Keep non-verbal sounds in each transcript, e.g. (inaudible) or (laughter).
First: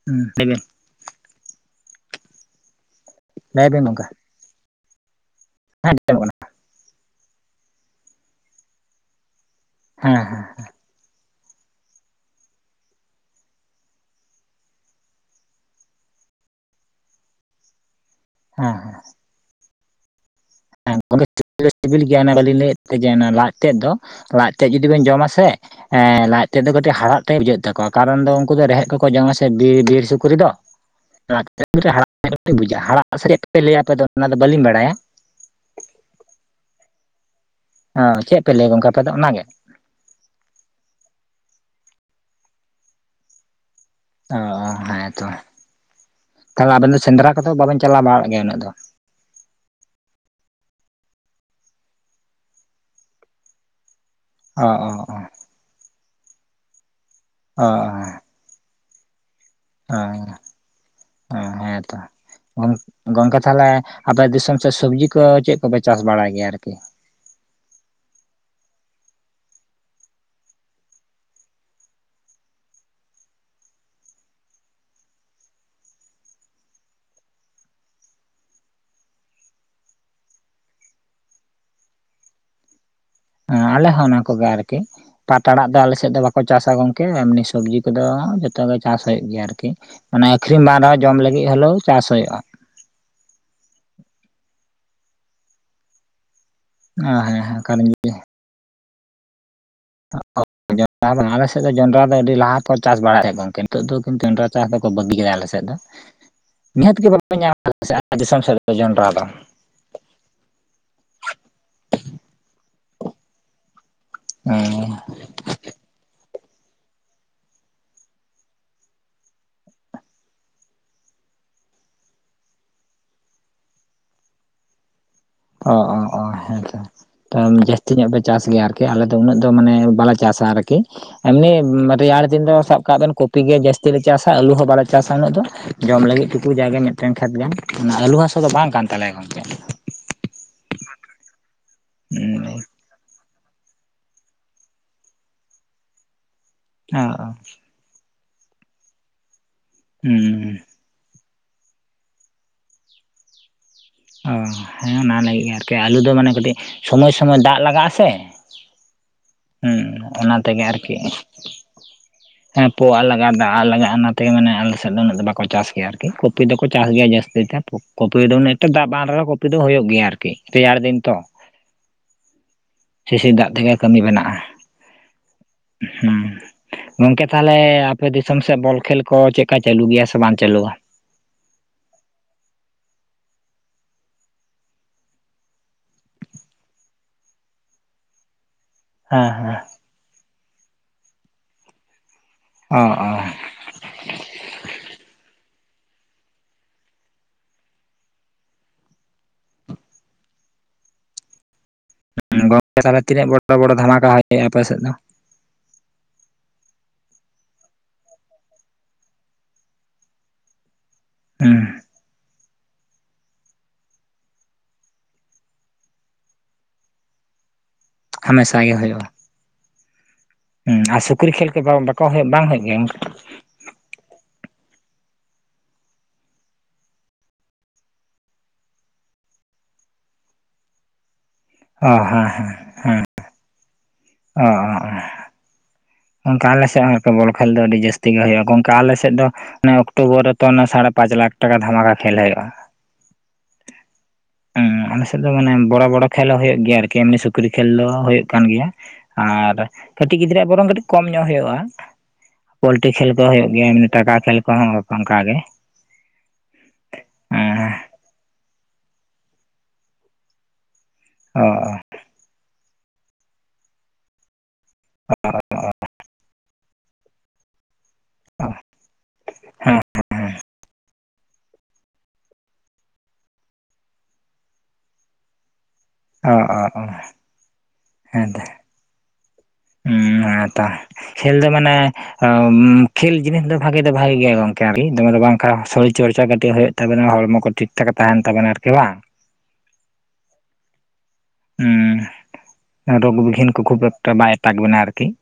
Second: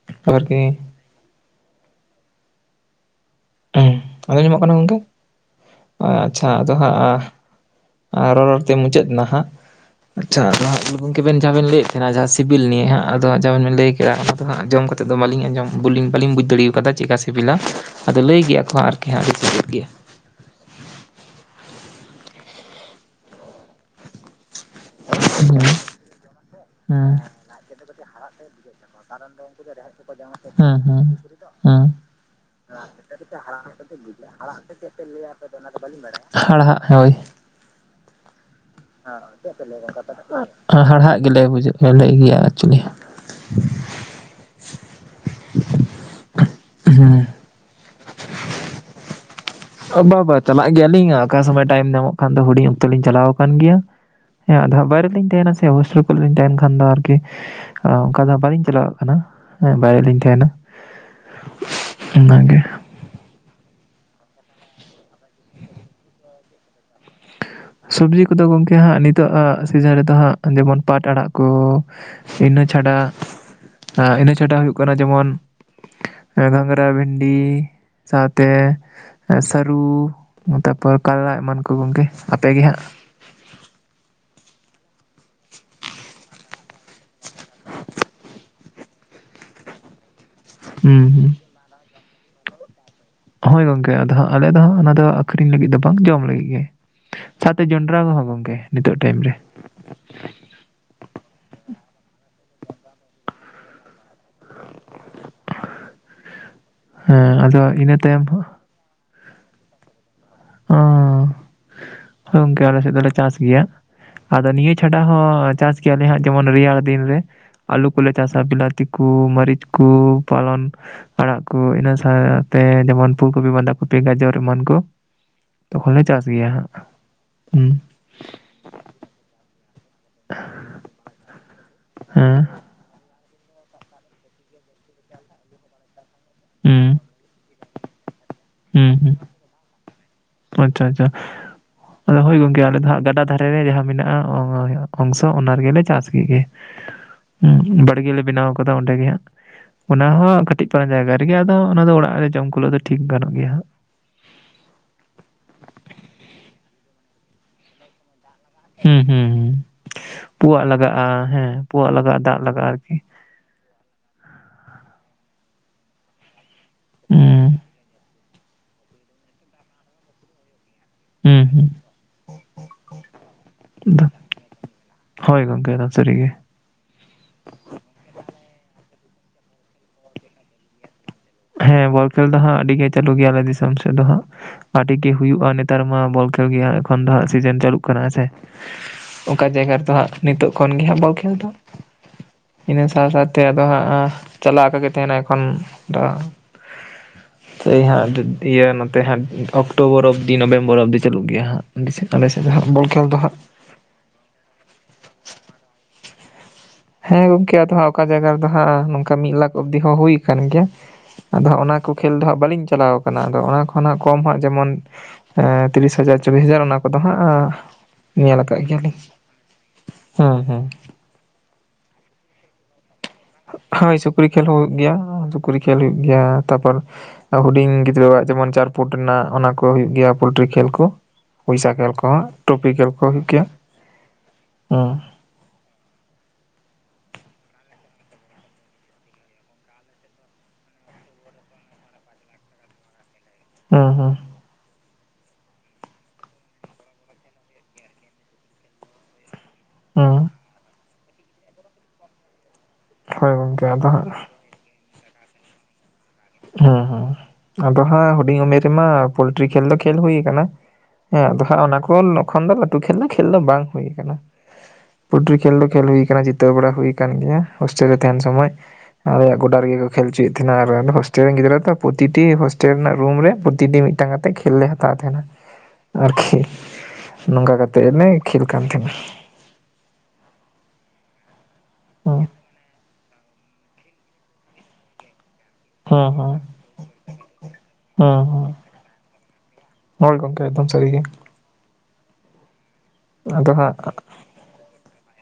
(unintelligible) ᱟᱨᱠᱤ ᱞᱟᱹᱭᱵᱮᱱ ᱱᱚᱝᱠᱟ ᱟᱸᱡᱚᱢ ᱧᱟᱢᱚᱜ ᱠᱟᱱᱟ ᱜᱚᱝᱠᱮ, ᱟᱪᱷᱟ ᱟᱫᱚ ᱦᱟᱸᱜ ᱟᱨ ᱨᱚᱲ-ᱨᱚᱲᱛᱮ ᱢᱩᱪᱟᱹᱫ ᱮᱱᱟ ᱦᱟᱸᱜ᱾ ᱠᱟᱱᱟ ᱦᱮᱸ ᱟᱪᱷᱟ᱾ ᱜᱚᱢᱠᱮ ᱟᱵᱮᱱ ᱡᱟᱦᱟᱸ ᱵᱮᱱ ᱞᱟᱹᱭᱮᱫ ᱛᱟᱦᱮᱱᱟ ᱡᱟᱦᱟᱸ ᱥᱤᱵᱤᱞ ᱱᱤᱭᱮ ᱦᱟᱸᱜ ᱟᱫᱚ ᱡᱟᱦᱟᱸ ᱵᱮᱱ ᱞᱟᱹᱭ ᱠᱮᱜ-ᱟ ᱚᱱᱟ ᱫᱚ ᱦᱟᱜ ᱟᱸᱡᱚᱢ ᱠᱟᱛᱮᱫ ᱫᱚ ᱵᱟᱞᱤᱧ ᱟᱸᱡᱚᱢ ᱵᱟᱞᱤᱧ ᱵᱟᱞᱤᱧ ᱵᱩᱡᱽ ᱫᱟᱲᱮᱣ ᱟᱠᱟᱫᱟ ᱪᱮᱫᱠᱟ ᱥᱤᱵᱤᱞᱟ ᱟᱫᱚ ᱞᱟᱹᱭ ᱜᱮᱭᱟ ᱠᱚ ᱦᱮᱸ ᱟᱨᱠᱤ ᱦᱟᱸᱜ ᱟᱹᱰᱤ ᱥᱤᱵᱤᱞ ᱜᱮᱭᱟ ᱾ ᱥᱤᱵᱤᱞ ᱜᱮᱭᱟ ᱚᱱᱟ ᱵᱟᱟᱹᱞᱤᱧ ᱞᱟᱹᱭᱮᱫ ᱛᱮ ᱡᱮ ᱞᱟᱡ ᱛᱮᱫ ᱫᱚ ᱞᱟᱡ ᱛᱮᱫ ᱡᱩᱫᱤ ᱵᱤᱱ ᱡᱚᱢ ᱟᱥᱮ ᱦᱩᱸ ᱮᱸ ᱞᱟᱡ ᱛᱮᱫ ᱫᱚ ᱠᱟᱹᱴᱤᱡ ᱦᱟᱲᱦᱟᱜ ᱛᱮ ᱵᱩᱡᱟᱹᱜ ᱛᱟᱠᱚᱣᱟ ᱠᱟᱨᱚᱱ ᱫᱚ ᱩᱱᱠᱩ ᱨᱮᱦᱮᱫ ᱠᱚ ᱠᱚ ᱡᱚᱢᱟ ᱥᱮ ᱵᱤᱨ ᱵᱤᱨ ᱥᱩᱠᱨᱤ ᱫᱚ ᱦᱩᱸ ᱦᱩᱸ ᱾ ᱦᱩᱸ (inaudible) ᱚᱱᱟ ᱫᱚ ᱵᱟᱹᱞᱤᱧ ᱵᱟᱲᱟᱭᱟ᱾ ᱚᱱᱟ ᱫᱚ ᱵᱟᱞᱤᱧ ᱵᱟᱲᱟᱭᱟ ᱦᱟᱲᱦᱟᱜ ᱦᱳᱭ ᱾ ᱚᱸ ᱪᱮᱫ ᱯᱮ ᱞᱟᱹᱭᱟ ᱜᱚᱝᱠᱮ? ᱟᱯᱮ ᱫᱚ ᱚᱱᱟᱜᱮ (inaudible) ᱦᱟᱦᱟᱲᱟᱜ ᱜᱮᱞᱮ ᱵᱩᱡᱷᱟᱹᱜ ᱠᱟᱱᱟ ᱞᱟᱹᱭ ᱜᱮᱭᱟ ᱮᱠᱪᱩᱞᱤ᱾ ᱚ ᱦᱮᱸ ᱛᱚᱵᱮ, ᱛᱟᱦᱚᱞᱮ ᱟᱵᱮᱱ ᱫᱚ ᱥᱮᱸᱫᱽᱨᱟ ᱦᱩᱸ᱾ ᱠᱚᱫᱚ ᱵᱟᱵᱮᱱ ᱪᱟᱞᱟᱣ ᱵᱟᱲᱟᱜ ᱜᱮᱭᱟ ᱩᱱᱟᱹᱜ ᱫᱚ ᱾ (inaudible) ᱵᱟ ᱵᱟ ᱪᱟᱞᱟᱜ ᱜᱮᱭᱟᱞᱤᱧ ᱚᱠᱟ ᱥᱚᱢᱚᱭ ᱴᱟᱭᱤᱢ ᱧᱟᱢᱚᱜ ᱠᱷᱟᱱ ᱫᱚ ᱦᱩᱰᱤᱧ ᱚᱠᱛᱚ ᱞᱤᱧ ᱪᱟᱞᱟᱣ ᱠᱟᱱ ᱜᱮᱭᱟ ᱾ ᱦᱮᱸ ᱚ ᱟᱫᱚ ᱚ ᱦᱟᱸᱜ ᱵᱟᱭᱨᱮ ᱞᱤᱧ ᱛᱟᱦᱮᱸᱱᱟ ᱥᱮ ᱦᱳᱥᱴᱮᱞ ᱠᱚ ᱨᱮᱞᱤᱧ ᱛᱟᱦᱮᱸᱱ ᱠᱷᱟᱱ ᱫᱚ ᱟᱨᱠᱤ ᱚ ᱟᱸ ᱚᱝᱠᱟ ᱫᱚ ᱦᱟᱸᱜ ᱵᱟᱹᱞᱤᱧ ᱪᱟᱞᱟᱣ ᱟᱠᱟᱱᱟ ᱾ ᱦᱮᱸ ᱚ ᱵᱟᱭᱨᱮ ᱞᱤᱧ ᱛᱟᱦᱮᱸᱱᱟ, ᱚ ᱦᱮᱸ ᱛᱚ ᱚᱱᱟ ᱜᱮ ᱾ ᱜᱚᱝᱠᱮ ᱛᱟᱦᱚᱞᱮ ᱟᱯᱮ ᱫᱤᱥᱚᱢ ᱥᱮᱫ ᱥᱚᱵᱡᱤ ᱠᱚ ᱪᱮᱫ ᱠᱚᱯᱮ ᱪᱟᱥ ᱵᱟᱲᱟᱭ ᱜᱮᱭᱟ ᱟᱨᱠᱤ? ᱥᱚᱵᱽᱡᱤ ᱠᱚᱫᱚ ᱜᱚᱝᱠᱮ ᱦᱟᱸᱜ ᱱᱤᱛᱚᱜ ᱥᱤᱡᱤᱱ ᱨᱮᱫᱚ ᱦᱟᱸᱜ ᱠᱷᱟᱱ ᱡᱮᱢᱚᱱ ᱯᱟᱴ ᱟᱲᱟᱜ ᱠᱚ, ᱤᱱᱟᱹ ᱪᱷᱟᱰᱟ, ᱤᱱᱟᱹ ᱪᱷᱟᱰᱟ ᱦᱩᱭᱩᱜ ᱠᱟᱱᱟ ᱡᱮᱢᱚᱱ ᱮᱞᱚᱵᱮᱨᱟ, ᱵᱷᱮᱱᱰᱤ ᱥᱟᱶᱛᱮ ᱮᱸ ᱥᱟᱹᱨᱩ ᱛᱟᱨᱯᱚᱨ ᱠᱟᱨᱞᱟ ᱮᱢᱟᱱ ᱠᱚ ᱜᱚᱝᱠᱮ, ᱟᱯᱮ ᱜᱮ ᱦᱟᱸᱜ? ᱮᱸ ᱟᱞᱮ ᱦᱚᱸ ᱚᱱᱟ ᱠᱚᱜᱮ ᱟᱨᱠᱤ ᱾ ᱯᱟᱴ ᱟᱲᱟᱜ ᱫᱚ ᱟᱞᱮ ᱥᱮᱫ ᱫᱚ ᱵᱟᱠᱚ ᱪᱟᱥᱟ ᱜᱚᱝᱠᱮ ᱮᱢᱱᱤ ᱥᱚᱵᱡᱤ ᱠᱚᱫᱚ ᱡᱚᱛᱚ ᱜᱮ ᱪᱟᱥ ᱦᱩᱭᱩᱜ ᱜᱮᱭᱟ ᱟᱨᱠᱤ ᱾ ᱢᱟᱱᱮ ᱟᱠᱷᱨᱤᱧ ᱵᱟᱝ ᱨᱮᱦᱚᱸ ᱦᱩᱸ ᱡᱚᱢ ᱦᱩᱸ ᱞᱟᱹᱜᱤᱫ ᱦᱚᱞᱮᱣᱳ ᱪᱟᱥ ᱦᱩᱭᱩᱜᱼᱟ ᱾ ᱦᱳᱭ ᱜᱚᱝᱠᱮ ᱟᱫᱚ ᱦᱟᱸᱜ ᱟᱞᱮ ᱫᱚ ᱦᱟᱸᱜ ᱚᱱᱟᱫᱚ ᱟᱠᱷᱨᱤᱧ ᱞᱟᱹᱜᱤᱫ ᱫᱚ ᱵᱟᱝ ᱡᱚᱢ ᱞᱟᱹᱜᱤᱫ ᱜᱮ ᱾ ᱦᱮᱸ ᱥᱟᱶᱛᱮ ᱦᱮᱸ ᱡᱚᱱᱰᱨᱟ ᱠᱚᱦᱚᱸ ᱜᱚᱝᱠᱮ ᱱᱤᱛᱚᱜ ᱴᱟᱭᱤᱢ ᱨᱮ ᱾ (inaudible) ᱟᱞᱮᱥᱮᱫ ᱫᱚ ᱡᱚᱱᱰᱨᱟ ᱫᱚ ᱟᱹᱰᱤ ᱞᱟᱦᱟ ᱯᱚᱨ ᱪᱟᱥ ᱵᱟᱲᱟᱭᱮᱫ ᱛᱟᱦᱮᱸᱫ ᱜᱚᱝᱠᱮ ᱱᱤᱛᱚᱜ ᱫᱚ (inaudible) ᱡᱚᱱᱰᱨᱟ ᱪᱟᱥ ᱫᱚᱠᱚ ᱵᱟᱹᱜᱤ ᱠᱮᱫᱟ ᱟᱞᱮ ᱥᱮᱫ ᱫᱚ ᱾ ᱦᱮᱸ ᱟᱫᱚ ᱤᱱᱟᱹ ᱛᱟᱭᱚᱢ (inaudible) ᱛᱮ ᱡᱚᱱᱰᱨᱟ ᱫᱚ ᱾ ᱦᱩᱸ᱾ ᱜᱚᱝᱠᱮ ᱟᱞᱮ ᱥᱮᱫ ᱫᱚᱞᱮ ᱪᱟᱥ ᱜᱮᱭᱟ, ᱟᱫᱚ ᱦᱮᱸ ᱱᱤᱭᱟᱹ ᱪᱷᱟᱰᱟ ᱦᱚᱸ ᱪᱟᱥ ᱜᱮᱭᱟᱞᱮ ᱦᱟᱸᱜ ᱡᱮᱢᱚᱱ ᱨᱮᱭᱟᱲ ᱫᱤᱱ ᱨᱮ᱾ ᱟᱹᱞᱩ ᱠᱚᱞᱮ ᱪᱟᱥᱟ ᱵᱤᱞᱟᱛᱤ ᱠᱚ, ᱢᱟᱹᱨᱤᱪ ᱠᱚ, ᱯᱟᱞᱚᱱ ᱟᱲᱟᱜ ᱠᱚ ᱤᱱᱟᱹ ᱥᱟᱶᱛᱮ ᱡᱮᱢᱚᱱ ᱯᱷᱩᱞ ᱠᱚᱯᱤ, ᱵᱟᱸᱫᱷᱟ ᱠᱚᱯᱤ, ᱜᱟᱡᱚᱨ ᱮᱢᱟᱱ ᱠᱚ ᱾ ᱛᱚᱠᱷᱚᱱ ᱞᱮ ᱪᱟᱥ ᱜᱮᱭᱟ ᱦᱟᱸᱜ ᱾ ᱛᱚ ᱡᱟᱹᱥᱛᱤ ᱧᱚᱜ ᱯᱮ ᱪᱟᱥ ᱜᱮᱭᱟ ᱟᱨᱠᱤ ᱟᱞᱮ ᱫᱚ ᱩᱱᱟᱹᱜ ᱫᱚ ᱢᱟᱱᱮ ᱵᱟᱞᱮ ᱪᱟᱥᱟ ᱟᱨᱠᱤ, ᱮᱢᱱᱤ ᱩᱸᱢ ᱨᱮᱭᱟᱲ ᱦᱮᱸ ᱫᱤᱱ ᱫᱚ ᱥᱟᱵ ᱠᱟᱜ ᱵᱮᱱ ᱠᱚ ᱯᱤ ᱜᱮ ᱡᱟᱹᱥᱛᱤ ᱞᱮ ᱪᱟᱥᱟ ᱟᱹᱞᱩ ᱦᱚᱸ ᱵᱟᱞᱮ ᱪᱟᱥᱟ ᱩᱱᱟᱹᱜ ᱫᱚ, ᱡᱚᱢ ᱞᱟᱹᱜᱤᱫ ᱴᱩᱠᱩ ᱡᱟᱜᱮ ᱦᱩᱸ ᱢᱤᱫᱴᱮᱱ ᱠᱷᱮᱛ ᱜᱟᱱ, ᱚᱱᱟ ᱟᱹᱞᱩ (inaudible) ᱠᱚᱫᱚ ᱵᱟᱝ ᱠᱟᱱ ᱦᱩᱸ ᱛᱟᱞᱮᱭᱟ ᱦᱩᱸ ᱜᱚᱝᱠᱮ ᱾ ᱟᱪᱪᱷᱟ ᱟᱪᱪᱷᱟ, ᱟᱫᱚ ᱦᱳᱭ ᱜᱚᱝᱠᱮ ᱟᱞᱮ ᱫᱚ ᱦᱟᱸᱜ ᱜᱟᱰᱟ ᱫᱷᱟ ᱨᱮ ᱨᱮ ᱡᱟᱦᱟᱸ ᱢᱮᱱᱟᱜᱼᱟ ᱚᱝᱥᱚ ᱚᱱᱟ ᱨᱮᱜᱮ ᱞᱮ ᱪᱟᱥ ᱠᱮᱫ ᱜᱮ᱾ ᱚ ᱚ ᱵᱟᱲᱜᱮ ᱵᱮᱱᱟᱣ ᱟᱠᱟᱫᱟ ᱚᱸᱰᱮ ᱜᱮ ᱦᱟᱸᱜ᱾ ᱚᱱᱟ ᱦᱩᱸ ᱦᱚᱸ ᱠᱟᱹᱴᱤᱡ ᱯᱟᱨᱟᱝ ᱡᱟᱭᱜᱟ ᱨᱮᱜᱮ ᱟᱫᱚ ᱚᱱᱟ ᱫᱚ ᱚᱲᱟᱜ ᱨᱮ ᱡᱚᱢ ᱠᱩᱞᱟᱹᱜ‌ ᱫᱚ ᱴᱷᱤᱠ ᱜᱟᱱᱚᱜ ᱜᱮᱭᱟ ᱦᱟᱸᱜ᱾ ᱚ ᱦᱮᱸ ᱚᱱᱟ ᱞᱟᱹᱜᱤᱫ ᱜᱮ ᱟᱨᱠᱤ ᱟᱞᱩ ᱫᱚ ᱢᱟᱱᱮ ᱠᱟᱹᱴᱤᱡ ᱥᱚᱢᱚᱭ ᱥᱚᱢᱚᱭ ᱫᱟᱜ ᱞᱟᱜᱟᱜᱼᱟ ᱥᱮ ᱾ ᱦᱩᱸ ᱦᱩᱸ ᱦᱩᱸ, ᱯᱳᱣᱟ ᱛᱮᱜᱮ ᱟᱨᱠᱤ ᱞᱟᱜᱟᱜ-ᱟ ᱦᱮᱸ ᱯᱳᱣᱟᱜ ᱞᱟᱜᱟᱜ-ᱟ ᱫᱟᱜ ᱦᱮᱸ ᱞᱟᱜᱟᱜ-ᱟ ᱟᱨᱠᱤ᱾ (inaudible) ᱫᱟᱜ ᱞᱟᱜᱟᱜ-ᱟ ᱚᱱᱟᱛᱮ ᱢᱟᱱᱮ ᱟᱞᱮ ᱥᱮᱫ ᱫᱚ ᱩᱱᱟᱹᱜ ᱫᱚ ᱵᱟᱠᱚ ᱪᱟᱥ ᱜᱮᱭᱟ ᱟᱨᱠᱤ ᱠᱚᱯᱤ ᱫᱚᱠᱚ ᱪᱟᱥ ᱜᱮᱭᱟ ᱡᱟᱹᱥᱛᱤ ᱦᱩᱸ ᱛᱮ (inaudible) ᱯᱟᱹ ᱫᱚ ᱢᱟᱱᱮ ᱮᱠᱴᱟ ᱫᱟᱜ ᱵᱟᱝ ᱨᱮᱦᱚᱸ ᱠᱚᱯᱤ ᱫᱚ ᱦᱳᱭᱳᱜ ᱜᱮᱭᱟ ᱟᱨᱠᱤ ᱨᱮᱭᱟᱲ ᱫᱤᱱ ᱛᱚ, ᱦᱩᱸ ᱦᱩᱸ ᱥᱤᱥᱤᱨ ᱫᱟᱜ ᱛᱮᱜᱮ ᱠᱟᱹᱢᱤ ᱵᱮᱱᱟᱜ ᱦᱭ ᱜᱚᱝᱠᱮ᱾ ᱮᱠᱫᱚᱢ ᱦᱩᱸ᱾ ᱥᱟᱹᱨᱤᱜᱮ ᱜᱚᱝᱠᱮ ᱛᱟᱦᱚᱞᱮ ᱟᱯᱮ ᱫᱤᱥᱚᱢ ᱥᱮᱫ ᱵᱚᱞ ᱠᱷᱮᱞ ᱠᱚ ᱪᱮᱫᱠᱟ ᱪᱟᱹᱞᱩᱜ ᱜᱮᱭᱟ ᱥᱮ ᱵᱟᱝ ᱪᱟᱹᱞᱩᱜ-ᱟ? ᱦᱮᱸ ᱵᱚᱞ ᱠᱷᱮᱞ ᱫᱚ ᱦᱟᱸᱜ ᱟᱹᱰᱤ ᱜᱮ ᱪᱟᱹᱞᱩ ᱜᱮᱭᱟᱞᱮ ᱫᱤᱥᱚᱢ ᱥᱮᱫ ᱫᱚ ᱦᱟᱸᱜ, ᱟᱰᱤ ᱜᱮ ᱦᱩᱭᱩᱜᱼᱟ ᱱᱮᱛᱟᱨ ᱢᱟ ᱵᱚᱞ ᱠᱷᱮᱞ ᱜᱮ ᱦᱟᱸᱜ ᱮᱠᱷᱚᱱ ᱫᱚ ᱦᱟᱸᱜ ᱥᱤᱡᱮᱱ ᱪᱟᱹᱞᱩᱜ ᱠᱟᱱᱟ ᱦᱮᱸ ᱥᱮ᱾ ᱦᱮᱸ ᱚᱠᱟ ᱦᱮᱸ ᱡᱟᱭᱜᱟ ᱨᱮᱫᱚ ᱦᱟᱸᱜ ᱱᱤᱛᱳᱜ ᱠᱷᱚᱱ ᱜᱮ ᱦᱟᱸᱜ ᱵᱚᱞ ᱠᱷᱮᱞ ᱫᱚ, ᱚ ᱤᱱᱟᱹ ᱥᱟᱶ ᱚ ᱥᱟᱶ ᱛᱮ ᱟᱫᱚ ᱦᱟᱸᱜ ᱪᱟᱞᱟᱣ ᱟᱠᱟ ᱜᱮ ᱛᱟᱦᱮᱸᱱᱟ ᱮᱠᱷᱚᱱ ᱫᱚ᱾ (inaudible) ᱥᱮᱭ ᱦᱟᱸᱜ ᱤᱭᱟᱹ ᱱᱚᱛᱮ ᱦᱟᱸᱜ ᱚᱠᱴᱳᱵᱚᱨ ᱚᱵᱫᱤ ᱱᱚᱵᱷᱮᱢᱵᱚᱨ ᱚᱵᱫᱤ ᱪᱟᱹᱞᱩᱜ ᱜᱮᱭᱟ ᱦᱟᱸᱜ ᱾ ᱜᱚᱝᱠᱮ ᱛᱷᱟᱞᱮ ᱛᱤᱱᱟᱹᱜ ᱵᱚᱲᱚ ᱵᱚᱲᱚ ᱫᱷᱟᱢᱟᱠᱟ (inaudible) ᱟᱯᱮ ᱥᱮᱫ ᱫᱚ? ᱦᱮᱸ ᱜᱚᱝᱠᱮ ᱟᱫᱚ ᱦᱟᱸ ᱚᱠᱟ ᱡᱟᱭᱜᱟ ᱨᱮᱫᱚ ᱦᱟᱸᱜ ᱱᱚᱝᱠᱟ ᱢᱤᱜ ᱞᱟᱠᱷ ᱚᱵᱫᱤ ᱦᱚᱸ ᱦᱩᱭ ᱠᱟᱱ ᱜᱮᱭᱟ ᱾ ᱟᱫᱚ ᱦᱟᱸᱜ ᱦᱩᱸ ᱚᱱᱟ ᱠᱚ ᱠᱷᱮᱞ ᱫᱚ ᱦᱟᱸᱜ ᱵᱟᱹᱞᱤᱧ ᱪᱟᱞᱟᱣ ᱠᱟᱱᱟ ᱟᱫᱚ ᱚᱱᱟ ᱠᱷᱱᱟᱜ ᱠᱚᱢ ᱦᱟᱸᱜ ᱡᱮᱢᱚᱱ ᱮᱸ ᱛᱤᱨᱤᱥ ᱦᱟᱡᱟᱨ ᱪᱚᱞᱞᱤᱥ ᱦᱟᱡᱟᱨ ᱚᱱᱟ ᱠᱚᱫᱚ ᱦᱟᱸᱜ ᱧᱮᱞ ᱟᱠᱟᱜ ᱦᱟᱢᱮᱥᱟ ᱜᱮ ᱜᱮᱭᱟᱞᱤᱧ ᱦᱩᱭᱩᱜᱼᱟ ᱦᱩᱸ ᱦᱩᱸ ᱾ ᱥᱩᱠᱨᱤ ᱠᱷᱮᱞ ᱠᱚ ᱵᱟᱠᱚ ᱦᱮᱡ ᱵᱟᱝ ᱦᱩᱭᱩᱜ ᱜᱮᱭᱟ ᱚᱝᱠᱮ? ᱦᱳᱭ ᱥᱩᱠᱨᱤ ᱠᱷᱮᱞ ᱦᱚᱸ ᱦᱩᱭᱩᱜ ᱜᱮᱭᱟ ᱥᱩᱠᱨᱤ ᱠᱷᱮᱞ ᱦᱩᱭᱩᱜ ᱜᱮᱭᱟ ᱛᱟᱯᱚᱨ ᱾ ᱦᱩᱰᱤᱧ ᱜᱤᱫᱽᱨᱟᱹᱣᱟᱜ ᱡᱮᱢᱚᱱ ᱪᱟᱨᱯᱷᱩᱴ ᱱᱟᱜ ᱚᱱᱟ ᱠᱚ ᱦᱳᱭᱳᱜ ᱜᱮᱭᱟ ᱯᱳᱞᱴᱨᱤ ᱠᱷᱮᱞ ᱠᱚ ᱾ ᱯᱩᱭᱥᱟ ᱠᱮᱞ ᱚ ᱠᱚᱦᱚᱸ ᱦᱮᱸ ᱴᱨᱚᱯᱤᱠᱮᱞ ᱠᱚ ᱦᱩᱭᱩᱜ ᱜᱮᱭᱟ ᱾ (unintelligible) ᱚᱝᱠᱟ ᱟᱞᱮ ᱥᱮᱫ ᱦᱚᱸ ᱮᱠᱤ ᱵᱚᱞ ᱠᱷᱮᱞ ᱫᱚ ᱟᱹᱰᱤ ᱡᱟᱹᱥᱛᱤ ᱜᱮ ᱦᱳᱭᱳᱜᱼᱟ ᱜᱚᱝᱠᱟ ᱟᱞᱮ ᱥᱮᱫ ᱫᱚ ᱱᱮ ᱚᱠᱴᱳᱵᱚᱨ ᱨᱮᱛᱚ ᱚᱱᱮ ᱥᱟᱲᱮ ᱯᱟᱸᱪ ᱞᱟᱠᱷ ᱴᱟᱠᱟ ᱫᱷᱟᱢᱟᱠᱟ ᱠᱷᱮᱞ ᱦᱳᱭᱳᱜᱼᱟ ᱾ ᱩᱸ ᱦᱩᱸ (inaudible) ᱟᱞᱮ ᱥᱮᱫ ᱫᱚ ᱢᱟᱱᱮ ᱵᱚᱲᱚ ᱵᱚᱲᱚ ᱠᱷᱮᱞ ᱦᱚᱸ ᱦᱳᱭᱳᱜ ᱜᱮᱭᱟ ᱟᱨᱠᱤ ᱮᱢᱱᱤ ᱥᱩᱠᱨᱤ ᱠᱷᱮᱞ ᱫᱚ ᱦᱳᱭᱳᱜ ᱠᱟᱱ ᱜᱮᱭᱟ ᱾ ᱟᱨ ᱦᱮᱸ ᱠᱟᱹᱴᱤᱡ ᱜᱤᱫᱽᱨᱟᱹ ᱟᱜ ᱵᱚᱨᱚᱝ ᱠᱟᱹᱴᱤᱡ ᱠᱚᱢ ᱧᱚᱜ ᱦᱳᱭᱳᱜᱼᱟ ᱾ᱯᱳᱞᱴᱤ ᱠᱷᱮᱞ ᱠᱚ ᱦᱳᱭ ᱦᱳᱭᱳᱜ ᱜᱚᱝᱠᱮ ᱜᱮᱭᱟ ᱟᱫᱚ ᱮᱢᱱᱤ ᱦᱟᱸᱜ ᱴᱟᱠᱟ ᱠᱷᱮᱞ ᱾ ᱠᱚᱦᱚᱸ ᱠᱚᱝᱜᱟ ᱜᱮ ᱾ ᱦᱩᱸ ᱦᱩᱸ, ᱟᱫᱚ ᱦᱟᱸᱜ ᱦᱩᱰᱤᱧ ᱩᱢᱮᱨ ᱨᱮᱢᱟ ᱯᱳᱞᱴᱨᱤ ᱠᱷᱮᱞ ᱫᱚ ᱠᱷᱮᱞ ᱦᱩᱭ ᱠᱟᱱᱟ ᱦᱮᱸ ᱟᱫᱚ ᱚ ᱦᱟᱸᱜ ᱚᱱᱟ ᱠᱚ ᱾ ᱠᱚᱞ ᱠᱷᱚᱱ ᱫᱚ ᱞᱟᱹᱴᱩ ᱠᱷᱮᱞ ᱫᱚ ᱠᱷᱮᱞ ᱫᱚ ᱵᱟᱝ ᱦᱩᱭ ᱠᱟᱱᱟ (unintelligible) ᱠᱷᱮᱞ ᱫᱚ ᱠᱷᱮᱞ ᱦᱩᱭ ᱠᱟᱱᱟ ᱡᱤᱛᱟᱹᱣ ᱵᱟᱲᱟ ᱦᱩᱭ ᱠᱟᱱ ᱜᱮᱭᱟ ᱦᱳᱥᱴᱮᱞ ᱨᱮ ᱛᱟᱦᱮᱱ ᱚ ᱥᱚᱢᱚᱭ ᱾ ᱟᱞᱮᱭᱟᱜ ᱜᱚᱰᱟ ᱨᱮ ᱜᱮᱠᱚ ᱠᱷᱮᱞ ᱪᱩᱭᱮᱜ ᱛᱷᱮᱱᱟ ᱟᱨ ᱾ ᱴᱮᱱ ᱨᱮᱱ ᱜᱤᱫᱽᱨᱟᱹ ᱫᱚ ᱯᱨᱚᱛᱤᱴᱤ ᱦᱳᱥᱴᱮᱞ ᱨᱮᱱᱟᱜ ᱨᱩᱢ ᱨᱮ ᱯᱨᱚᱛᱤᱴᱤ ᱢᱤᱫᱴᱟᱝ ᱠᱟᱛᱮᱫ ᱠᱷᱮᱞ ᱞᱮ ᱦᱟᱛᱟᱣ ᱛᱟᱦᱮᱱᱟ ᱾ ᱟᱨᱠᱤ ᱚ ᱚ ᱚ ᱱᱚᱝᱠᱟ ᱠᱟᱛᱮᱜ ᱱᱮ ᱦᱮᱸᱛᱚ ᱠᱷᱮᱞ ᱠᱟᱱ ᱛᱷᱮᱱᱟ ᱾ ᱦᱩᱸ ᱚ ᱛᱚ ᱠᱷᱮᱞ ᱫᱚ ᱢᱟᱱᱮ ᱦᱮᱸ (inaudible) ᱠᱷᱮᱞ ᱡᱤᱱᱤᱥ ᱫᱚ ᱵᱷᱟᱜᱮ ᱫᱚ ᱵᱷᱟᱜᱮ ᱜᱮᱭᱟ ᱜᱚᱝᱠᱮ ᱟᱨᱠᱤ ᱫᱚᱢᱮ ᱫᱚ ᱵᱟᱝ ᱾ ᱠᱟ ᱥᱚᱨᱤᱨ ᱦᱮᱸ ᱪᱚᱨᱪᱟ ᱠᱟᱹᱴᱤᱡ ᱦᱳᱭᱳᱜ ᱛᱟᱵᱤᱱᱟ ᱦᱚᱲᱢᱚ ᱠᱚ ᱴᱷᱤᱠ ᱴᱷᱟᱠ ᱛᱟᱦᱮᱱ ᱦᱮᱸ ᱛᱟᱵᱮᱱᱟ ᱦᱮᱸ ᱟᱨᱠᱤ ᱵᱟᱝ? ᱦᱳᱭ ᱜᱚᱝᱠᱮ ᱮᱫᱚᱢ ᱥᱟᱹᱨᱤ ᱜᱤ ᱾ (inaudible) ᱟᱨᱚ ᱟᱫᱚ ᱦᱟᱸᱜ (unintelligible) ᱵᱟᱭ ᱴᱟᱠ ᱵᱮᱱᱟ ᱟᱨᱠᱤ ᱾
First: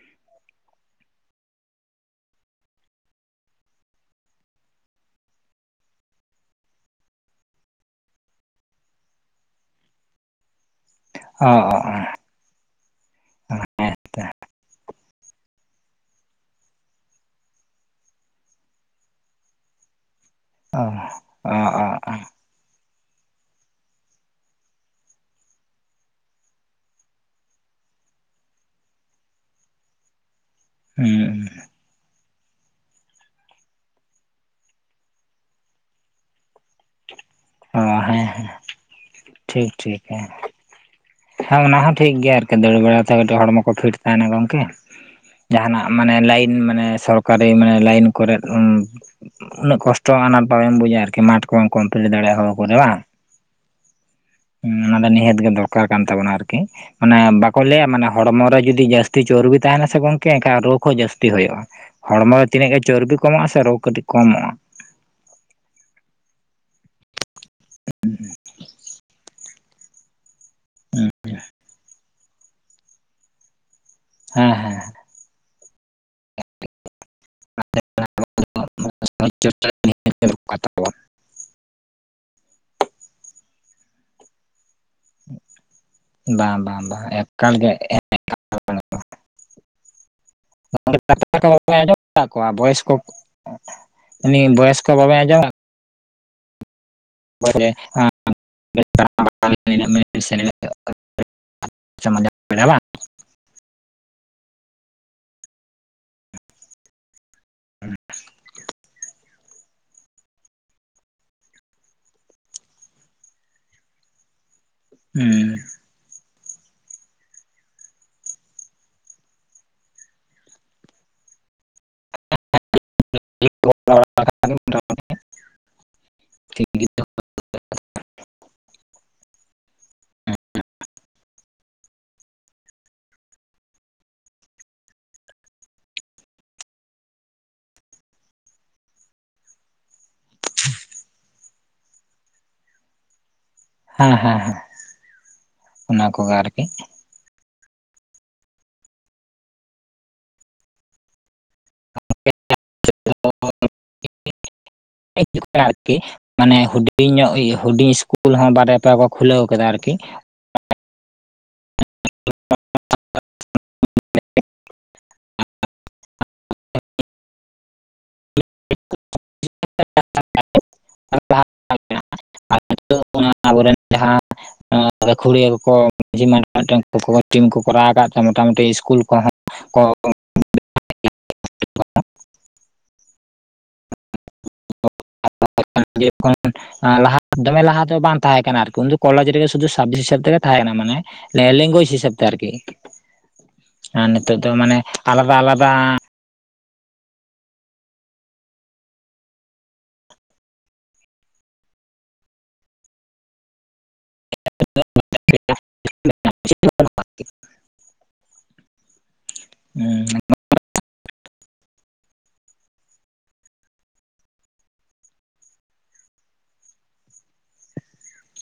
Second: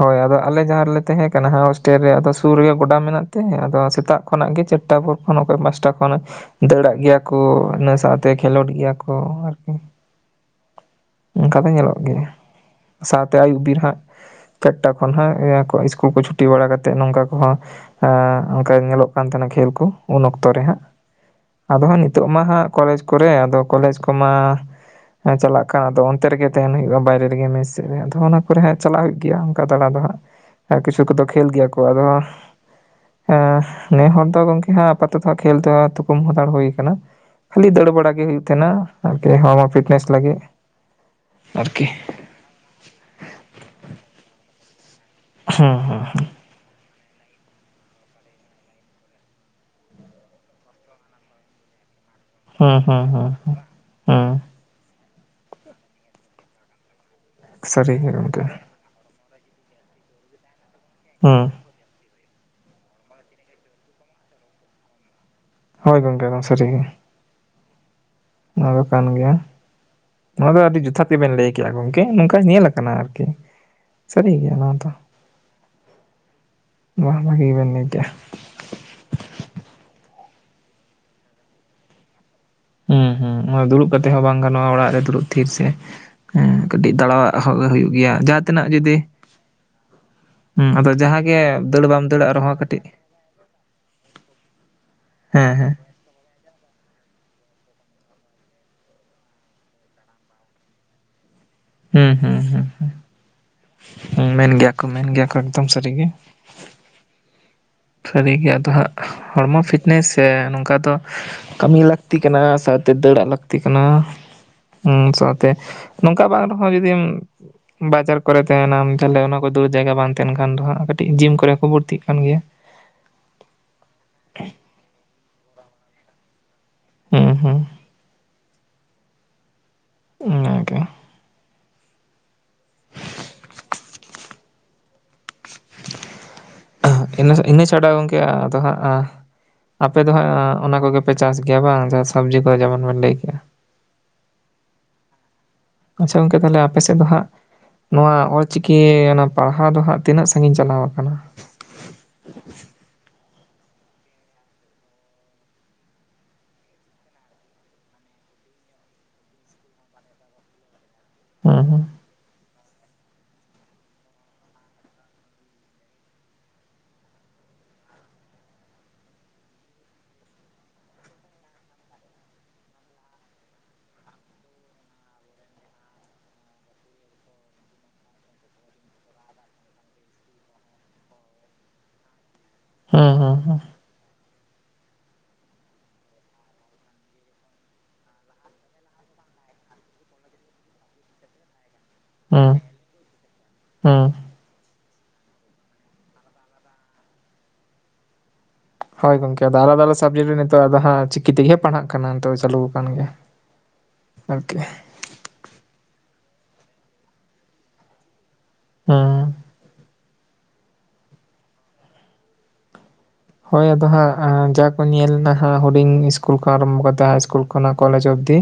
ᱦᱳᱭ ᱟᱫᱚ ᱟᱞᱮ ᱡᱟᱦᱟᱸ ᱨᱮᱞᱮ ᱛᱟᱦᱮᱸ ᱠᱟᱱᱟ ᱦᱳᱥᱴᱮᱞ ᱨᱮ ᱟᱫᱚ ᱥᱩᱨ ᱨᱮᱜᱮ ᱜᱚᱰᱟ ᱢᱮᱱᱟᱜ ᱛᱮ ᱟᱫᱚ ᱥᱮᱛᱟᱜ ᱠᱷᱚᱱᱟᱜ ᱜᱮ ᱪᱟᱴᱴᱟ ᱯᱚᱨ (unintelligible) ᱯᱟᱥᱴᱟ ᱠᱷᱚᱱ ᱫᱟᱹᱲᱟᱜ ᱜᱮᱭᱟ ᱠᱩ ᱤᱱᱟᱹ ᱥᱟᱶᱛᱮ ᱠᱷᱮᱞᱳᱰ ᱜᱮᱭᱟ ᱠᱚ ᱟᱨᱠᱤ ᱾ ᱚ ᱚᱝᱠᱟ ᱫᱚ ᱚ ᱧᱮᱞᱚᱜ ᱜᱮᱭᱟ ᱥᱟᱶᱛᱮ ᱟᱹᱭᱩᱵ ᱵᱤᱨ ᱦᱟᱸᱜ ᱾ ᱪᱟᱨᱴᱟ ᱠᱷᱚᱱ ᱦᱟᱜ ᱤᱭᱟᱹ ᱠᱚ ᱤᱥᱠᱩᱞ ᱠᱚ ᱪᱷᱩᱴᱤ ᱵᱟᱲᱟ ᱠᱟᱛᱮᱫ ᱱᱚᱝᱠᱟ ᱠᱚᱦᱚᱸ ᱮ ᱚᱱᱠᱟ ᱧᱮᱞᱚᱜ ᱠᱟᱱ ᱛᱷᱮᱱᱟ ᱠᱷᱮᱞ ᱠᱚ ᱩᱱ ᱚᱠᱛᱚ ᱨᱮ ᱦᱟᱸᱜ ᱚ ᱟᱫᱚ ᱚ ᱦᱟᱸᱜ ᱚ ᱱᱤᱛᱚᱜ ᱢᱟ ᱦᱟᱸᱜ ᱾ ᱠᱚᱞᱮᱡᱽ ᱠᱚᱨᱮ ᱟᱫᱚ ᱠᱚᱞᱮᱡᱽ ᱠᱚᱢᱟ ᱪᱟᱞᱟᱜ ᱠᱟᱱ ᱟᱫᱚ ᱚᱱᱛᱮ ᱨᱮᱜᱮ ᱛᱟᱦᱮᱱ ᱦᱩᱭᱩᱜᱼᱟ ᱵᱟᱭᱨᱮ ᱨᱮᱜᱮ ᱢᱮᱥ ᱥᱮᱫ ᱨᱮ ᱟᱫᱚ ᱚᱱᱟ ᱠᱚᱨᱮ ᱦᱟᱸᱜ ᱪᱟᱞᱟᱜ ᱦᱩᱭᱩᱜ ᱜᱮᱭᱟ ᱚᱱᱠᱟ ᱫᱟᱬᱟ ᱫᱚ ᱦᱟᱸᱜ ᱾ ᱟᱨ ᱠᱤᱪᱷᱩ ᱠᱚᱫᱚ ᱦᱩᱸ ᱠᱷᱮᱞ ᱜᱮᱭᱟ ᱠᱚ ᱟᱫᱚ ᱦᱟᱸᱜ ᱮᱸ ᱱᱮ ᱦᱚᱲ ᱫᱚ ᱜᱚᱝᱠᱮ ᱦᱟᱸ ᱟᱯᱟᱛᱚᱛᱚ ᱠᱷᱮᱞ ᱛᱚᱣᱟ ᱛᱷᱩᱠᱩᱢ ᱦᱟᱛᱟᱲ ᱦᱳᱭ ᱠᱟᱱᱟ ᱾ ᱠᱷᱟᱹᱞᱤ ᱚ ᱫᱟᱹᱲ ᱵᱟᱲᱟ ᱜᱮ ᱦᱮᱸ ᱦᱩᱭᱩᱜ ᱛᱷᱮᱱᱟ ᱟᱨᱠᱤ ᱦᱚᱲᱢᱚ ᱴᱷᱤᱠ ᱴᱷᱤᱠ ᱯᱷᱤᱴᱱᱮᱥ ᱦᱮᱸ ᱞᱟᱹᱜᱤᱫ ᱾ ᱦᱮᱸ ᱚᱱᱟ ᱦᱚᱸ ᱴᱷᱤᱠ ᱜᱮᱭᱟ ᱟᱨᱠᱤ ᱫᱟᱹᱲ ᱵᱟᱲᱟᱛᱮ ᱠᱟᱹᱴᱤᱡ ᱦᱚᱲᱢᱚ ᱠᱚ ᱯᱷᱤᱴ ᱛᱟᱦᱮᱱᱟ ᱜᱚᱝᱠᱮ ᱾ ᱦᱩᱸ ᱡᱟᱸᱦᱟᱱᱟᱜ ᱦᱩᱸ ᱢᱟᱱᱮ ᱞᱟᱭᱤᱱ ᱢᱟᱱᱮ ᱥᱚᱨᱠᱟᱨᱤ ᱢᱟᱱᱮ ᱞᱟᱭᱤᱱ ᱠᱚᱨᱮᱜ (inaudible) ᱩᱱᱟᱹᱜ ᱠᱚᱥᱴᱚ ᱟᱱᱟᱴ ᱵᱟᱵᱮᱢ ᱵᱩᱡᱟ ᱟᱨᱠᱤ ᱢᱟᱴ ᱠᱚᱢ ᱠᱚᱢᱯᱞᱤᱴ ᱫᱟᱲᱮᱭᱟᱜ᱾ ᱚ ᱠᱚᱨᱮ ᱦᱩᱸ ᱵᱟᱝ ᱦᱩᱸ ᱦᱩᱸ ᱦᱩᱸ ᱚᱱᱟ ᱫᱚ ᱱᱤᱦᱟᱹᱛ ᱜᱮ ᱫᱚᱨᱠᱟᱨ ᱠᱟᱱ ᱛᱟᱵᱚᱱᱟ ᱟᱨᱠᱤ ᱾ ᱢᱟᱱᱮ ᱵᱟᱠᱚ ᱞᱟᱹᱭᱟ ᱥᱟᱹᱨᱤ ᱢᱟᱱᱮ ᱜᱮ ᱜᱚᱝᱠᱮ ᱦᱚᱲᱢᱚ ᱨᱮ ᱡᱩᱫᱤ ᱡᱟᱹᱥᱛᱤ ᱪᱚᱨᱵᱤ ᱛᱟᱦᱮᱱᱟ ᱥᱮ ᱜᱚᱢᱠᱮ ᱮᱱᱠᱷᱟᱱ ᱨᱳᱜᱽ, ᱠᱚ ᱡᱟᱹᱥᱛᱤ ᱦᱩᱸ ᱦᱳᱭᱳᱜᱼᱟ, ᱦᱚᱲᱢᱚ ᱨᱮ ᱛᱤᱱᱟᱹᱜ ᱜᱮ ᱪᱚᱨᱵᱤ ᱠᱚᱢᱚᱜᱼᱟ ᱥᱮ ᱨᱳᱜᱽ ᱠᱟᱹᱴᱤᱡ ᱠᱚᱢᱚᱜᱼᱟ ᱾ ᱦᱳᱭ ᱜᱚᱢᱠᱮ ᱱᱚᱣᱟ ᱥᱟᱹᱨᱤ ᱜᱮ, ᱱᱚᱣᱟ ᱫᱚ ᱠᱟᱱ ᱜᱮᱭᱟ, ᱱᱚᱣᱟ ᱫᱚ ᱟᱹᱰᱤ ᱡᱩᱛᱷᱟᱛ ᱜᱮᱵᱤᱱ ᱞᱟᱹᱭ ᱠᱟᱜᱼᱟ ᱜᱚᱢᱠᱮ ᱾ ᱱᱚᱝᱠᱟ ᱧᱮᱞ ᱟᱠᱟᱱᱟ ᱟᱨᱠᱤ ᱾ ᱥᱟᱹᱨᱤ ᱦᱮᱸ ᱜᱮᱭᱟ ᱚᱱᱟ ᱫᱚ, ᱱᱚᱣᱟ ᱦᱚᱸ ᱵᱷᱟᱜᱮ ᱜᱮᱵᱤᱱ ᱞᱟᱹᱭ ᱠᱮᱜ-ᱟ ᱾ (inaudible) (inaudible) ᱦᱩᱸ ᱦᱩᱸ, ᱫᱩᱲᱩᱵ ᱠᱟᱛᱮ ᱦᱚᱸ ᱵᱟᱝ ᱜᱟᱱᱚᱜᱼᱟ ᱚᱲᱟᱜ ᱨᱮ ᱫᱩᱲᱩᱵ ᱛᱷᱤᱨ ᱥᱮ ᱾ ᱦᱮᱸ, ᱵᱟᱝ ᱵᱟᱝ ᱠᱟᱹᱴᱤᱡ ᱵᱟᱝ ᱫᱟᱲᱟᱣᱟᱜ ᱮᱠᱟᱞ ᱦᱚᱸ ᱜᱮ ᱦᱩᱭᱩᱜ ᱜᱮᱭᱟ ᱡᱟᱦᱟᱸ ᱛᱤᱱᱟᱹᱜ ᱡᱩᱫᱤ, ᱦᱩᱸ ᱟᱫᱚ ᱡᱟᱦᱟᱸᱜᱮ (inaudible) ᱫᱟᱹᱲ ᱟᱸᱡᱚᱢᱮᱫ ᱵᱟᱢ ᱫᱟᱹᱲᱟᱜ ᱛᱟᱠᱚᱣᱟ ᱨᱮᱦᱚᱸ ᱵᱚᱭᱮᱥ ᱠᱟᱹᱴᱤᱡ ᱠᱚ, ᱩᱱᱤ ᱵᱚᱭᱮᱥ ᱠᱚ ᱵᱟᱵᱮᱱ ᱟᱸᱡᱚᱢᱟ ᱦᱮᱸ ᱦᱮᱸ (inaudible) ᱦᱩᱸ ᱦᱩᱸ ᱦᱩᱸ ᱵᱟᱝ ᱦᱩᱸ, ᱢᱮᱱ ᱜᱮᱭᱟ ᱠᱚ ᱢᱮᱱ ᱜᱮᱭᱟ ᱠᱚ ᱮᱠᱫᱚᱢ ᱥᱟᱹᱨᱤ ᱜᱮ ᱾ ᱥᱟᱹᱨᱤ ᱜᱮ ᱟᱫᱚ ᱦᱟᱸᱜ, ᱦᱚᱲᱢᱚ ᱯᱷᱤᱴᱱᱮᱥ ᱥᱮ ᱱᱚᱝᱠᱟ ᱫᱚ ᱠᱟᱹᱢᱤ ᱞᱟᱹᱠᱛᱤ ᱠᱟᱱᱟ ᱥᱟᱣᱛᱮ ᱫᱟᱹᱲᱟᱜ ᱞᱟᱹᱠᱛᱤ ᱠᱟᱱᱟ, ᱦᱩᱸ ᱥᱟᱣᱛᱮ ᱦᱮᱸ ᱱᱚᱝᱠᱟ ᱵᱟᱝ ᱨᱮᱦᱚᱸ ᱡᱩᱫᱤᱢ, ᱵᱟᱡᱟᱨ ᱠᱚᱨᱮ ᱛᱟᱦᱮᱱᱟᱢ ᱛᱟᱦᱞᱮ ᱚᱱᱟ ᱠᱚ ᱫᱟᱹᱲ ᱡᱟᱭᱜᱟ ᱵᱟᱝ ᱛᱟᱦᱮᱱ ᱠᱷᱟᱱ ᱫᱚ ᱦᱟᱸᱜ ᱠᱟᱹᱴᱤᱡ ᱡᱤᱢ ᱠᱚᱨᱮ ᱦᱚᱸᱠᱚ ᱵᱷᱚᱨᱛᱤᱜ ᱠᱟᱱ ᱜᱮᱭᱟ ᱾ (inaudible) ᱦᱮᱸ ᱦᱮᱸ, ᱚᱱᱟᱜᱮ, ᱤᱱᱟᱹ ᱤᱱᱟᱹ ᱪᱷᱟᱰᱟ ᱜᱚᱝᱠᱮ ᱟᱫᱚ ᱦᱟᱸᱜ, ᱟᱯᱮ ᱫᱚ ᱦᱟᱸᱜ, ᱚᱱᱟ ᱠᱚᱜᱮᱯᱮ ᱪᱟᱥ ᱜᱮᱭᱟ ᱵᱟᱝ ᱥᱚᱵᱽᱡᱤ ᱠᱚ ᱡᱮᱢᱚᱱ ᱵᱮᱱ ᱞᱟᱹᱭ ᱠᱮᱭᱟ, ᱦᱮᱸ ᱚᱱᱟ ᱟᱪᱪᱷᱟ ᱠᱚᱜᱮ ᱜᱚᱝᱠᱮ ᱛᱟᱦᱚᱞᱮ ᱟᱨᱠᱤ ᱟᱯᱮ ᱥᱮᱫ ᱫᱚ ᱦᱟᱸᱜ? ᱱᱚᱣᱟ ᱚᱞᱪᱤᱠᱤ ᱚᱱᱟ ᱯᱟᱲᱦᱟᱣ ᱫᱚ ᱦᱟᱸᱜ ᱛᱤᱱᱟᱹᱜ ᱥᱟᱺᱜᱤᱧ ᱪᱟᱞᱟᱣ ᱟᱠᱟᱱᱟ? (inaudible) ᱟᱨᱠᱤ, ᱢᱟᱱᱮ ᱦᱩᱰᱤᱧ ᱧᱚᱜ ᱦᱩᱰᱤᱧ ᱤᱥᱠᱩᱞ ᱦᱚᱸ ᱵᱟᱨᱭᱟ ᱯᱮᱭᱟ ᱠᱚ ᱠᱷᱩᱞᱟᱹᱣ ᱠᱟᱫᱟ ᱟᱨᱠᱤ, ᱦᱩᱸ ᱦᱩᱸ, (inaudible) ᱟᱵᱚ ᱨᱮᱱ ᱡᱟᱦᱟᱸ, ᱜᱟᱹᱠᱷᱩᱲᱤᱭᱟᱹ ᱠᱚᱠᱚ ᱢᱟᱡᱷᱤ ᱢᱮᱫᱴᱟᱝ ᱴᱤᱢ ᱠᱚ ᱠᱚᱨᱟᱣ ᱟᱠᱟᱫ ᱛᱮ ᱢᱚᱴᱟᱢᱩᱴᱤ ᱤᱥᱠᱩᱞ ᱠᱚᱦᱚᱸ, ᱠᱚ, ᱦᱩᱸ ᱦᱩᱸ ᱦᱩᱸ, (inaudible) ᱞᱟᱦᱟ ᱫᱚᱢᱮ ᱞᱟᱦᱟ ᱛᱮᱦᱚᱸ ᱵᱟᱝ ᱛᱟᱦᱮᱸ ᱠᱟᱱᱟ ᱟᱨᱠᱤ ᱩᱱᱫᱚ ᱠᱚᱞᱮᱡᱽ ᱨᱮ ᱜᱮ ᱥᱩᱫᱩ ᱥᱟᱵᱽᱡᱮᱠᱴ ᱦᱤᱥᱟᱹᱵ ᱛᱮᱜᱮ ᱛᱟᱦᱮᱸ ᱠᱟᱱᱟ ᱢᱟᱱᱮ, ᱞᱮᱝᱜᱩᱭᱮᱡ ᱦᱤᱥᱟᱹᱵ ᱛᱮ ᱟᱨᱠᱤ, ᱦᱩᱸ ᱦᱩᱸ ᱟᱨ ᱱᱤᱛᱚᱜ ᱫᱚ ᱢᱟᱱᱮ ᱟᱞᱟᱫᱟ ᱟᱞᱟᱫᱟ, ᱦᱳᱭ ᱜᱚᱢᱮ ᱟᱫᱚ ᱟᱞᱟᱫᱟ ᱟᱞᱟᱫᱟ ᱥᱟᱵᱽᱡᱮᱠᱴ ᱨᱮ ᱱᱤᱛᱚᱜ ᱟᱫᱚ ᱦᱟᱸᱜ ᱪᱤᱠᱤ ᱛᱮᱜᱮ ᱯᱟᱲᱦᱟᱜ ᱠᱟᱱᱟ ᱱᱤᱛᱚᱜ ᱪᱟᱹᱞᱩ ᱠᱟᱱᱟ ᱜᱮᱭᱟ ᱾ (unintelligible) (inaudible) ᱦᱩᱸ, (inaudible) ᱦᱳᱭ ᱟᱫᱚ ᱦᱟᱸᱜ ᱡᱟ ᱠᱚ ᱧᱮᱞᱱᱟ ᱦᱟᱸᱜ ᱦᱩᱰᱤᱧ ᱤᱥᱠᱩᱞ ᱠᱷᱚᱱ ᱟᱨᱟᱢᱵᱷᱚ ᱠᱟᱛᱮ ᱦᱟᱭ ᱤᱥᱠᱩᱞ ᱠᱷᱚᱱᱟᱜ ᱠᱚᱞᱮᱡᱽ ᱚᱵᱽᱫᱤ,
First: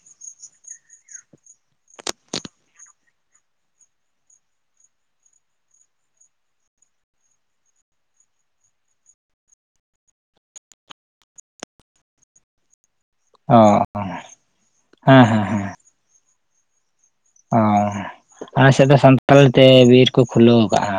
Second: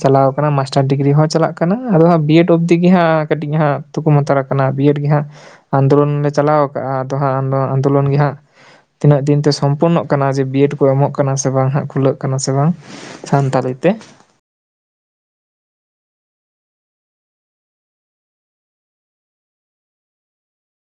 ᱪᱟᱞᱟᱣ ᱠᱟᱱᱟ ᱢᱟᱥᱴᱟᱨ ᱰᱤᱜᱽᱨᱤ ᱦᱚᱸ ᱪᱟᱞᱟᱜ ᱠᱟᱱᱟ ᱟᱫᱚ ᱦᱟᱸᱜ ᱵᱤᱭᱮᱰ ᱚᱵᱽᱫᱤ ᱜᱮ ᱦᱟᱸᱜ ᱠᱟᱹᱴᱤᱡ ᱦᱟᱸᱜ ᱾ ᱛᱩᱠᱚᱢ ᱦᱟᱛᱟᱲ ᱠᱟᱱᱟ ᱵᱤᱭᱮᱰ ᱜᱮ ᱦᱟᱸᱜ ᱟᱱᱫᱳᱞᱳᱱ ᱞᱮ ᱪᱟᱞᱟᱣ ᱟᱠᱟᱜᱼᱟ ᱟᱫᱚ ᱦᱟᱸᱜ ᱟᱱᱫᱳᱞᱳᱱ ᱜᱮ ᱦᱟᱸᱜ, ᱛᱤᱱᱟᱹᱜ ᱫᱤᱱᱛᱮ ᱥᱚᱢᱯᱩᱨᱱᱚ ᱠᱟᱱᱟ ᱡᱮ ᱵᱤᱭᱮᱰ ᱠᱚ ᱮᱢᱚᱜ ᱠᱟᱱᱟ ᱥᱮ ᱵᱟᱝ ᱦᱟᱸᱜ ᱠᱷᱩᱞᱟᱹᱜ ᱠᱟᱱᱟ ᱥᱮ ᱵᱟᱝ? ᱥᱟᱱᱛᱟᱞᱤ ᱛᱮ, ᱦᱮᱸ ᱦᱮᱸ᱾ ᱦᱮᱸ ᱚ ᱟᱞᱮ ᱥᱮᱫ ᱫᱚ ᱥᱟᱱᱛᱟᱞᱤ ᱛᱮ ᱵᱤᱨ ᱠᱩ ᱠᱷᱩᱞᱟᱹᱣ ᱠᱟᱜ-ᱟ᱾